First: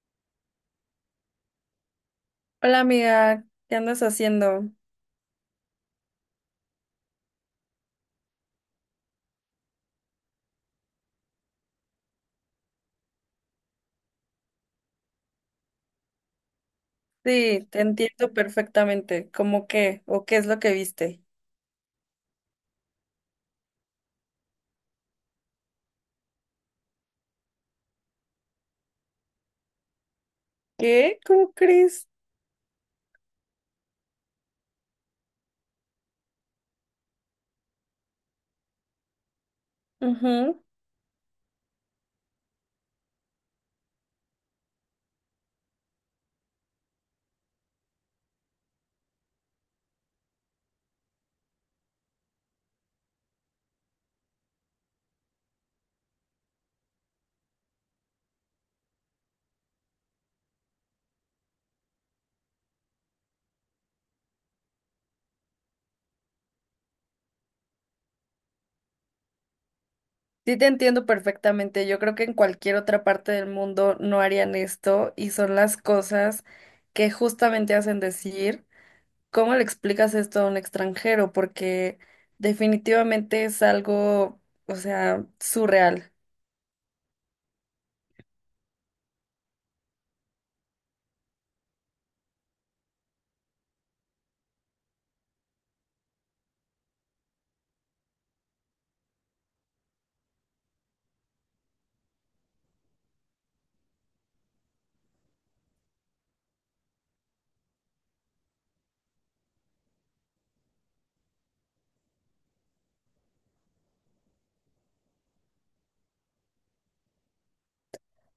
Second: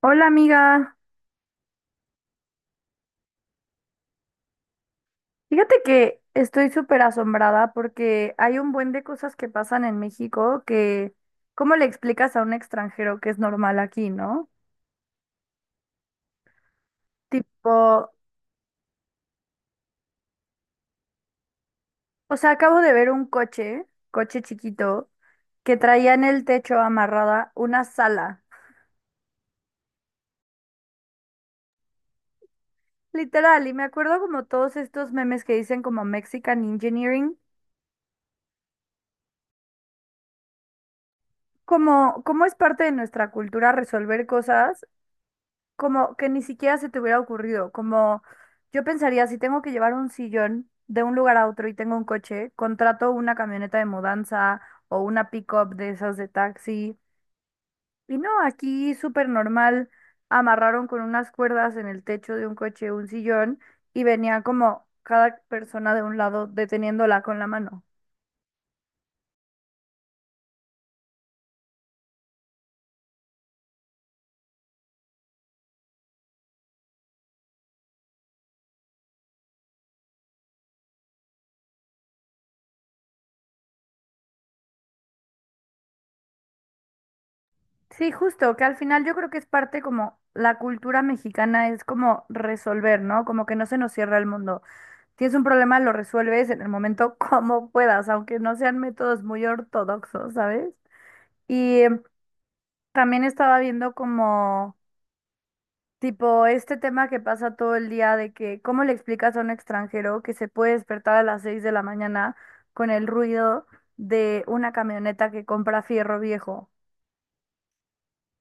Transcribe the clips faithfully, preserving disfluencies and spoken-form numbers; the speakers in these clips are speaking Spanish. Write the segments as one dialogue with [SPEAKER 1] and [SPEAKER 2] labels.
[SPEAKER 1] Hola amiga,
[SPEAKER 2] Hola amiga, ¿qué andas haciendo?
[SPEAKER 1] fíjate que estoy súper asombrada porque hay un buen de cosas que pasan en México que, ¿cómo le explicas a un extranjero que es normal aquí, no?
[SPEAKER 2] Sí,
[SPEAKER 1] Tipo,
[SPEAKER 2] te entiendo perfectamente. ¿Cómo qué? ¿O qué es lo que viste?
[SPEAKER 1] o sea, acabo de ver un coche, coche chiquito, que traía en el techo amarrada una sala,
[SPEAKER 2] ¿Qué? ¿Cómo crees?
[SPEAKER 1] literal, y me acuerdo como todos estos memes que dicen como Mexican Engineering,
[SPEAKER 2] Ujú.
[SPEAKER 1] como, como es parte de nuestra cultura resolver cosas como que ni siquiera se te hubiera ocurrido, como yo pensaría, si tengo que llevar un sillón de un lugar a otro y tengo un coche, contrato una camioneta de mudanza o una pick-up de esas de taxi. Y no, aquí súper normal, amarraron con unas cuerdas en el techo de un coche un sillón y venía como cada persona de un lado deteniéndola con la mano.
[SPEAKER 2] Sí, te entiendo perfectamente. Yo creo que en cualquier otra parte del mundo no harían esto y son las cosas que justamente hacen decir, ¿cómo le explicas esto a un extranjero? Porque definitivamente es algo, o sea, surreal.
[SPEAKER 1] Sí, justo, que al final yo creo que es parte como la cultura mexicana es como resolver, ¿no? Como que no se nos cierra el mundo. Tienes un problema, lo resuelves en el momento como puedas, aunque no sean métodos muy ortodoxos, ¿sabes? Y em, También estaba viendo como, tipo, este tema que pasa todo el día de que, ¿cómo le explicas a un extranjero que se puede despertar a las seis de la mañana con el ruido de una camioneta que compra fierro viejo?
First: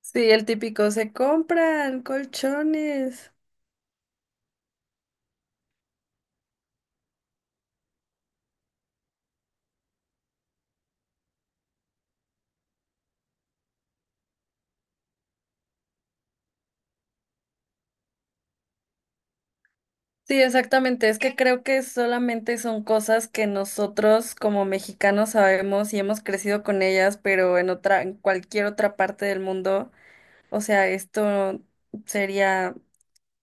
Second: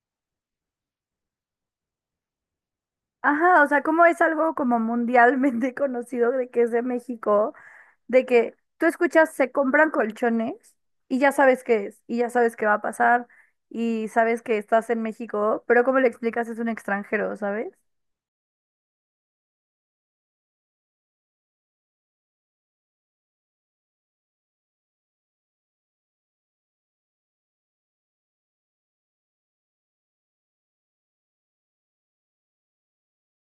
[SPEAKER 2] Sí, el típico, se compran colchones.
[SPEAKER 1] Ajá, o sea, como es algo como mundialmente conocido de que es de México, de que tú escuchas, se compran colchones y ya sabes qué es, y ya sabes qué va a pasar, y sabes que estás en México, pero como le explicas es un extranjero, ¿sabes?
[SPEAKER 2] Sí, exactamente. Es que creo que solamente son cosas que nosotros como mexicanos sabemos y hemos crecido con ellas, pero en otra, en cualquier otra parte del mundo, o sea, esto sería,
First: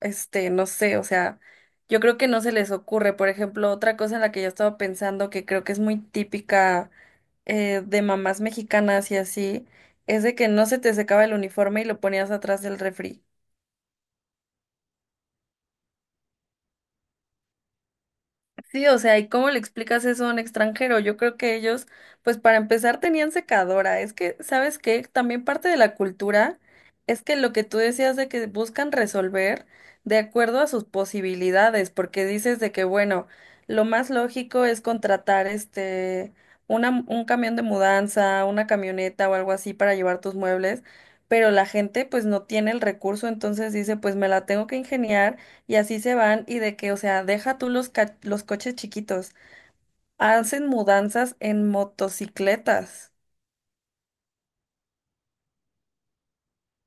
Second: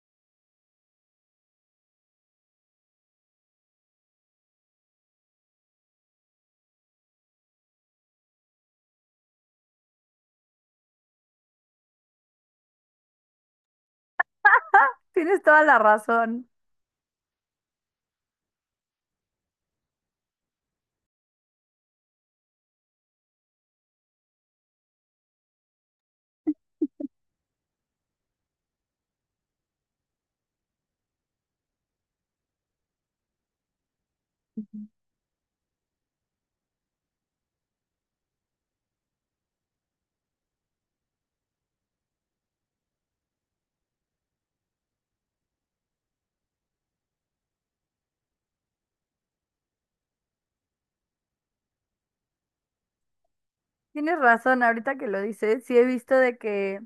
[SPEAKER 2] este, no sé, o sea, yo creo que no se les ocurre. Por ejemplo, otra cosa en la que yo estaba pensando que creo que es muy típica eh, de mamás mexicanas y así, es de que no se te secaba el uniforme y lo ponías atrás del refri.
[SPEAKER 1] Tienes toda la razón.
[SPEAKER 2] Sí, o sea, ¿y cómo le explicas eso a un extranjero? Yo creo que ellos, pues para empezar, tenían secadora. Es que, ¿sabes qué? También parte de la cultura es que lo que tú decías de que buscan resolver de acuerdo a sus posibilidades, porque dices de que, bueno, lo más lógico es contratar este, una, un camión de mudanza, una camioneta o algo así para llevar tus muebles, pero la gente pues no tiene el recurso, entonces dice, pues me la tengo que ingeniar y así se van y de que, o sea, deja tú los, ca- los coches chiquitos, hacen mudanzas en motocicletas.
[SPEAKER 1] Tienes razón, ahorita que lo dices, sí he visto de que,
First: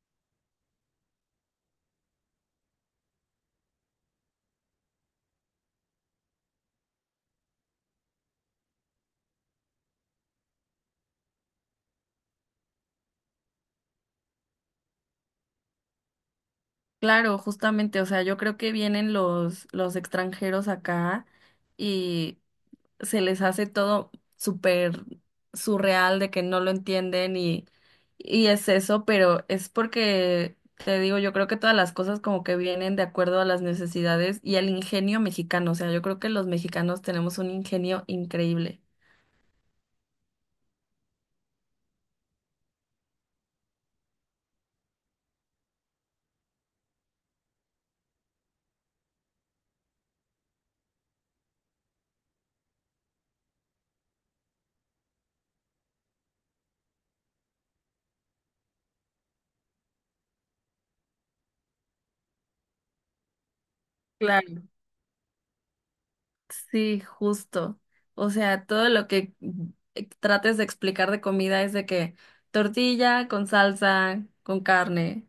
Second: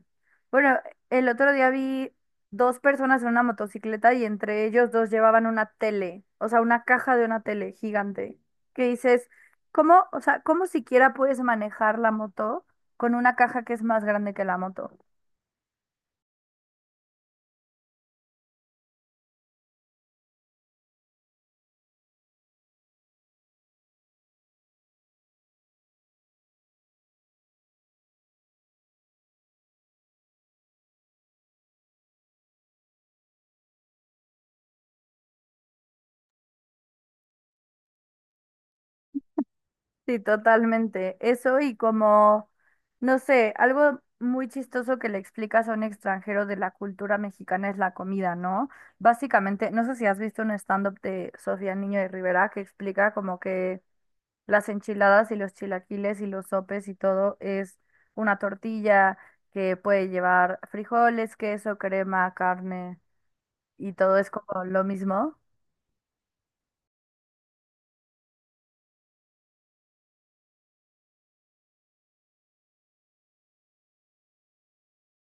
[SPEAKER 1] bueno, el otro día vi dos personas en una motocicleta y entre ellos dos llevaban una tele, o sea, una caja de una tele gigante, que dices, ¿cómo, o sea, cómo siquiera puedes manejar la moto con una caja que es más grande que la moto?
[SPEAKER 2] Claro, justamente, o sea, yo creo que vienen los, los extranjeros acá y se les hace todo súper surreal de que no lo entienden y, y es eso, pero es porque, te digo, yo creo que todas las cosas como que vienen de acuerdo a las necesidades y al ingenio mexicano, o sea, yo creo que los mexicanos tenemos un ingenio increíble.
[SPEAKER 1] Sí, totalmente. Eso y como, no sé, algo muy chistoso que le explicas a un extranjero de la cultura mexicana es la comida, ¿no? Básicamente, no sé si has visto un stand-up de Sofía Niño de Rivera que explica como que las enchiladas y los chilaquiles y los sopes y todo es una tortilla que puede llevar frijoles, queso, crema, carne y todo es
[SPEAKER 2] Claro.
[SPEAKER 1] como lo mismo.
[SPEAKER 2] Sí, justo. O sea, todo lo que eh, trates de explicar de comida es de que tortilla con salsa, con carne.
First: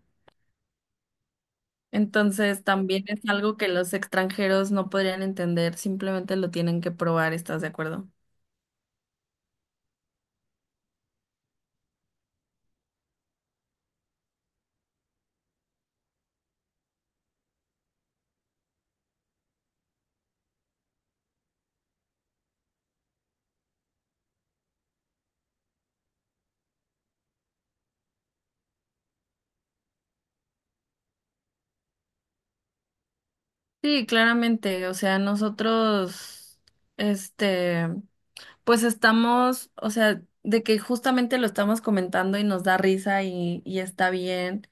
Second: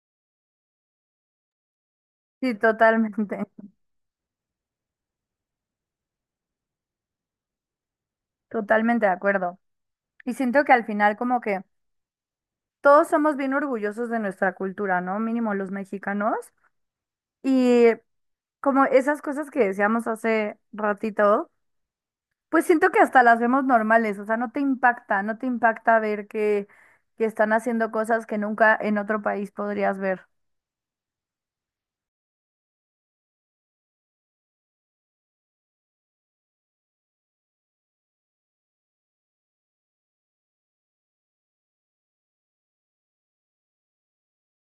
[SPEAKER 1] Sí,
[SPEAKER 2] Entonces, también
[SPEAKER 1] totalmente,
[SPEAKER 2] es algo que los extranjeros no podrían entender, simplemente lo tienen que probar, ¿estás de acuerdo?
[SPEAKER 1] totalmente de acuerdo. Y siento que al final como que todos somos bien orgullosos de nuestra cultura, ¿no? Mínimo los mexicanos. Y como esas cosas que decíamos hace ratito, pues siento que hasta las vemos normales, o sea, no te impacta, no te impacta ver que, que están haciendo cosas que nunca en otro país podrías ver.
[SPEAKER 2] Sí, claramente. O sea, nosotros, este, pues estamos, o sea, de que justamente lo estamos comentando y nos da risa y, y está bien.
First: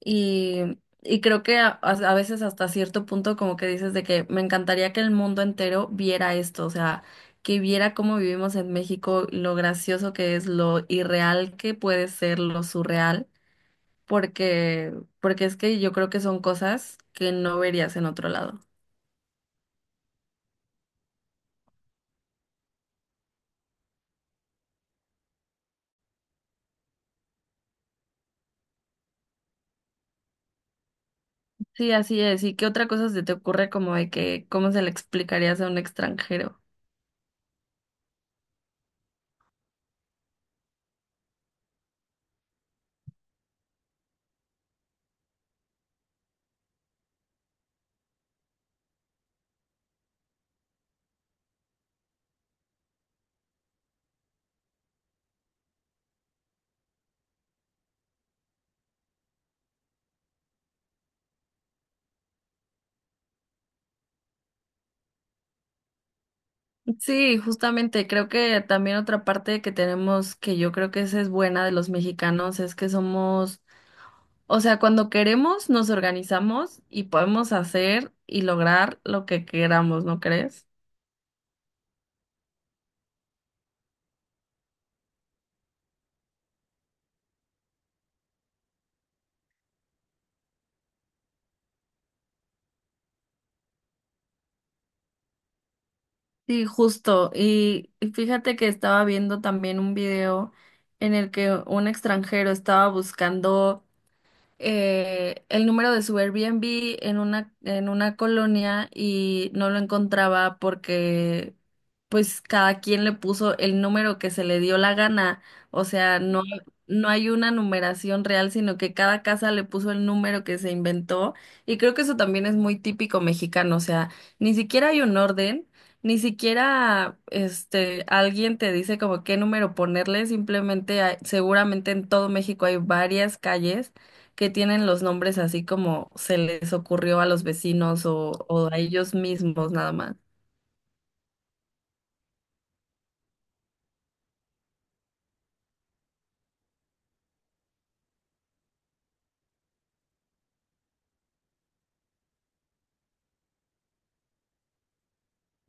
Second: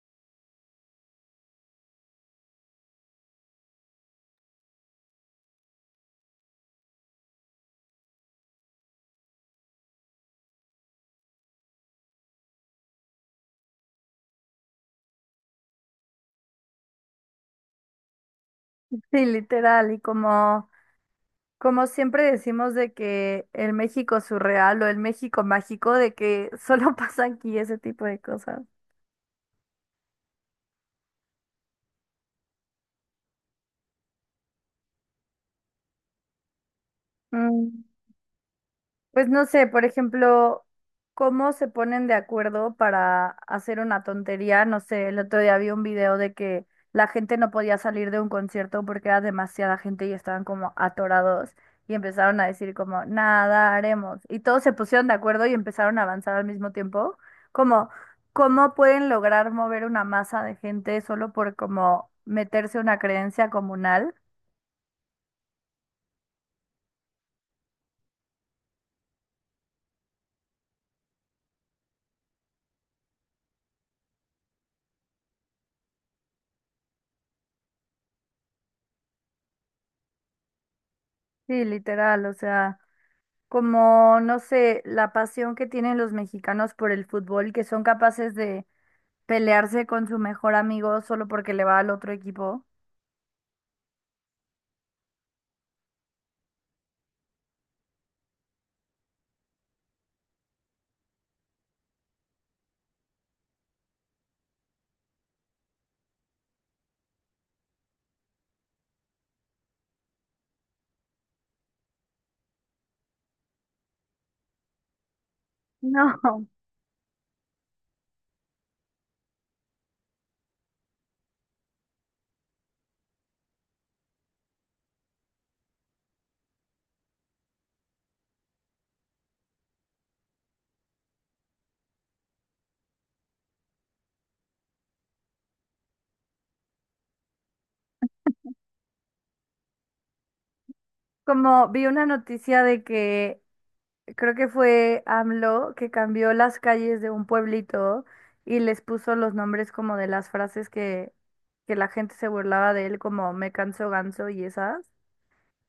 [SPEAKER 2] Y, y creo que a, a- a veces hasta cierto punto como que dices de que me encantaría que el mundo entero viera esto, o sea, que viera cómo vivimos en México, lo gracioso que es, lo irreal que puede ser, lo surreal, porque, porque es que yo creo que son cosas que no verías en otro lado.
[SPEAKER 1] Sí, literal, y como, como siempre decimos de que el México surreal o el México mágico, de que solo pasa aquí ese tipo de cosas.
[SPEAKER 2] Sí, así es. ¿Y qué otra cosa se te ocurre como de que cómo se le explicarías a un extranjero?
[SPEAKER 1] Mm. Pues no sé, por ejemplo, cómo se ponen de acuerdo para hacer una tontería. No sé, el otro día vi un video de que la gente no podía salir de un concierto porque era demasiada gente y estaban como atorados y empezaron a decir como, nada, haremos. Y todos se pusieron de acuerdo y empezaron a avanzar al mismo tiempo. Como, ¿cómo pueden lograr mover una masa de gente solo por como meterse una creencia comunal?
[SPEAKER 2] Sí, justamente, creo que también otra parte que tenemos, que yo creo que esa es buena de los mexicanos, es que somos, o sea, cuando queremos nos organizamos y podemos hacer y lograr lo que queramos, ¿no crees?
[SPEAKER 1] Sí, literal, o sea. Como, no sé, la pasión que tienen los mexicanos por el fútbol, que son capaces de pelearse con su mejor amigo solo porque le va al otro equipo.
[SPEAKER 2] Sí, justo. Y y fíjate que estaba viendo también un video en el que un extranjero estaba buscando eh, el número de su Airbnb en una, en una colonia y no lo encontraba porque pues cada quien le puso el número que se le dio la gana. O sea,
[SPEAKER 1] No,
[SPEAKER 2] no, no hay una numeración real, sino que cada casa le puso el número que se inventó. Y creo que eso también es muy típico mexicano. O sea, ni siquiera hay un orden. Ni siquiera este alguien te dice como qué número ponerle, simplemente hay- seguramente en todo México hay varias calles que tienen los nombres así como se les ocurrió a los vecinos o, o a ellos mismos nada más.
[SPEAKER 1] como vi una noticia de que creo que fue AMLO que cambió las calles de un pueblito y les puso los nombres como de las frases que, que la gente se burlaba de él, como me canso ganso y esas.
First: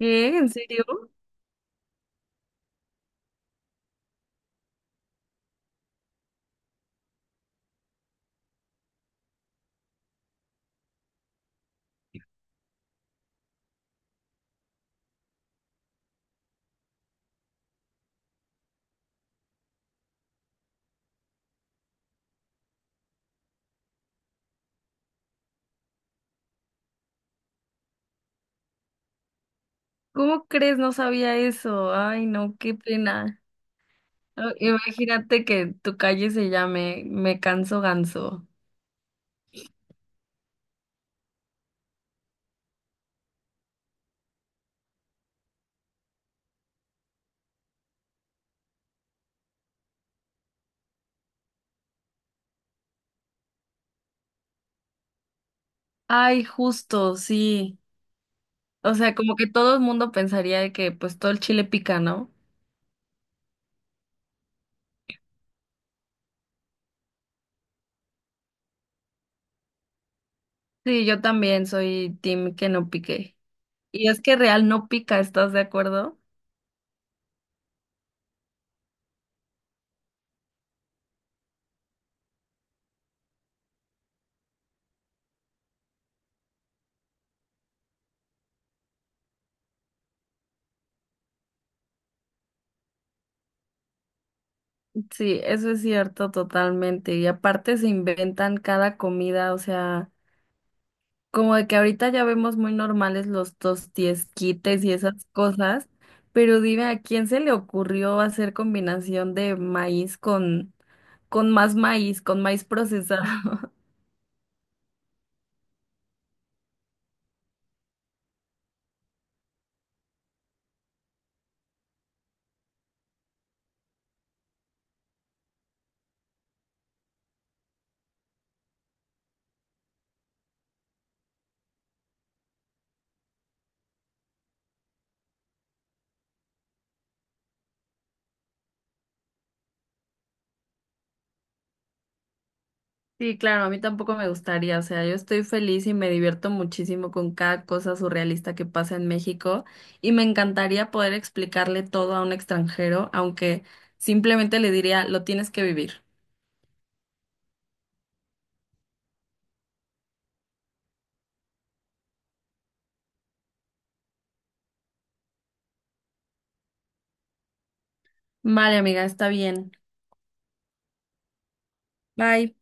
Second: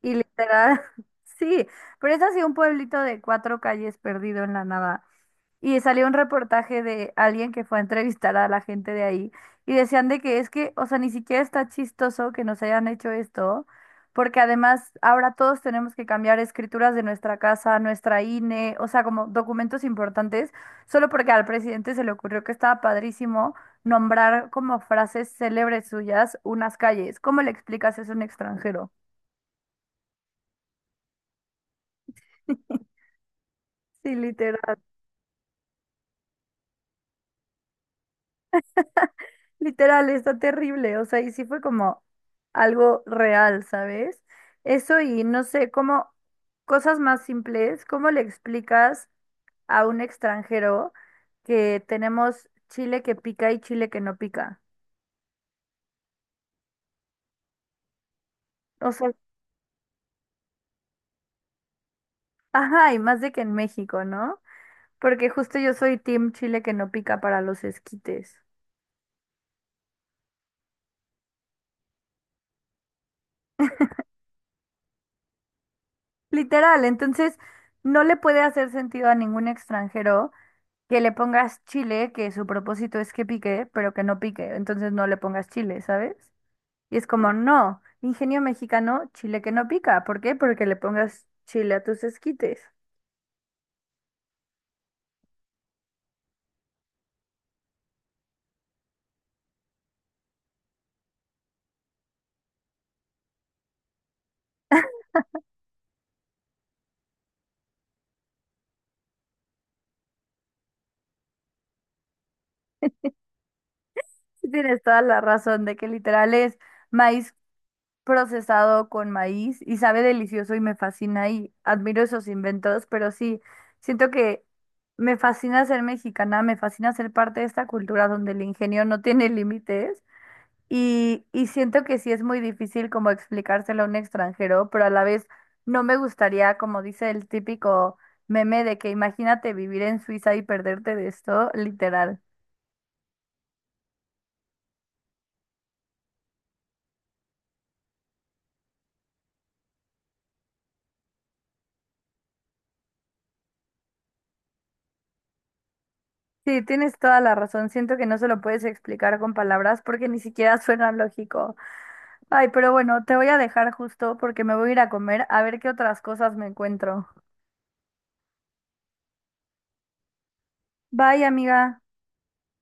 [SPEAKER 1] Y
[SPEAKER 2] ¿En
[SPEAKER 1] literal,
[SPEAKER 2] serio?
[SPEAKER 1] sí, pero es así un pueblito de cuatro calles perdido en la nada. Y salió un reportaje de alguien que fue a entrevistar a la gente de ahí y decían de que es que, o sea, ni siquiera está chistoso que nos hayan hecho esto, porque además ahora todos tenemos que cambiar escrituras de nuestra casa, nuestra INE, o sea, como documentos importantes, solo porque al presidente se le ocurrió que estaba padrísimo nombrar como frases célebres suyas unas calles. ¿Cómo le explicas eso a un extranjero?
[SPEAKER 2] ¿Cómo crees? No sabía eso. Ay, no, qué pena.
[SPEAKER 1] Sí,
[SPEAKER 2] Ah,
[SPEAKER 1] literal.
[SPEAKER 2] imagínate que tu calle se llame Me Canso Ganso.
[SPEAKER 1] Literal, está terrible, o sea, y sí fue como algo real, ¿sabes? Eso y no sé, como cosas más simples, ¿cómo le explicas a un extranjero que tenemos chile que pica y chile que no pica?
[SPEAKER 2] Ay, justo, sí.
[SPEAKER 1] O
[SPEAKER 2] O
[SPEAKER 1] sea,
[SPEAKER 2] sea, como que todo el mundo pensaría de que pues todo el chile pica, ¿no?
[SPEAKER 1] ajá, y más de que en México, ¿no? Porque justo yo soy team chile que no pica para los esquites.
[SPEAKER 2] Sí, yo también soy team que no pique. Y es que real no pica, ¿estás de acuerdo?
[SPEAKER 1] Literal, entonces no le puede hacer sentido a ningún extranjero que le pongas chile, que su propósito es que pique, pero que no pique, entonces no le pongas chile, ¿sabes? Y es como, no, ingenio mexicano, chile que no pica, ¿por qué? Porque le pongas chile a tus esquites.
[SPEAKER 2] Sí, eso es cierto totalmente. Y aparte se inventan cada comida, o sea, como de que ahorita ya vemos muy normales los tostiesquites y esas cosas, pero dime, ¿a quién se le ocurrió hacer combinación de maíz con, con más maíz, con maíz procesado?
[SPEAKER 1] Y tienes toda la razón de que literal es maíz procesado con maíz y sabe delicioso y me fascina y admiro esos inventos, pero sí, siento que me fascina ser mexicana, me fascina ser parte de esta cultura donde el ingenio no tiene límites. Y, y siento que sí es muy difícil como explicárselo a un extranjero, pero a la vez no me gustaría, como dice el típico meme de que imagínate vivir en Suiza y perderte de esto, literal.
[SPEAKER 2] Sí, claro, a mí tampoco me gustaría, o sea, yo estoy feliz y me divierto muchísimo con cada cosa surrealista que pasa en México y me encantaría poder explicarle todo a un extranjero, aunque simplemente le diría, lo tienes que vivir.
[SPEAKER 1] Sí, tienes toda la razón. Siento que no se lo puedes explicar con palabras porque ni siquiera suena lógico. Ay, pero bueno, te voy a dejar justo porque me voy a ir a comer a ver qué otras cosas me encuentro.
[SPEAKER 2] Vale, amiga, está bien.
[SPEAKER 1] Bye, amiga.
[SPEAKER 2] Bye.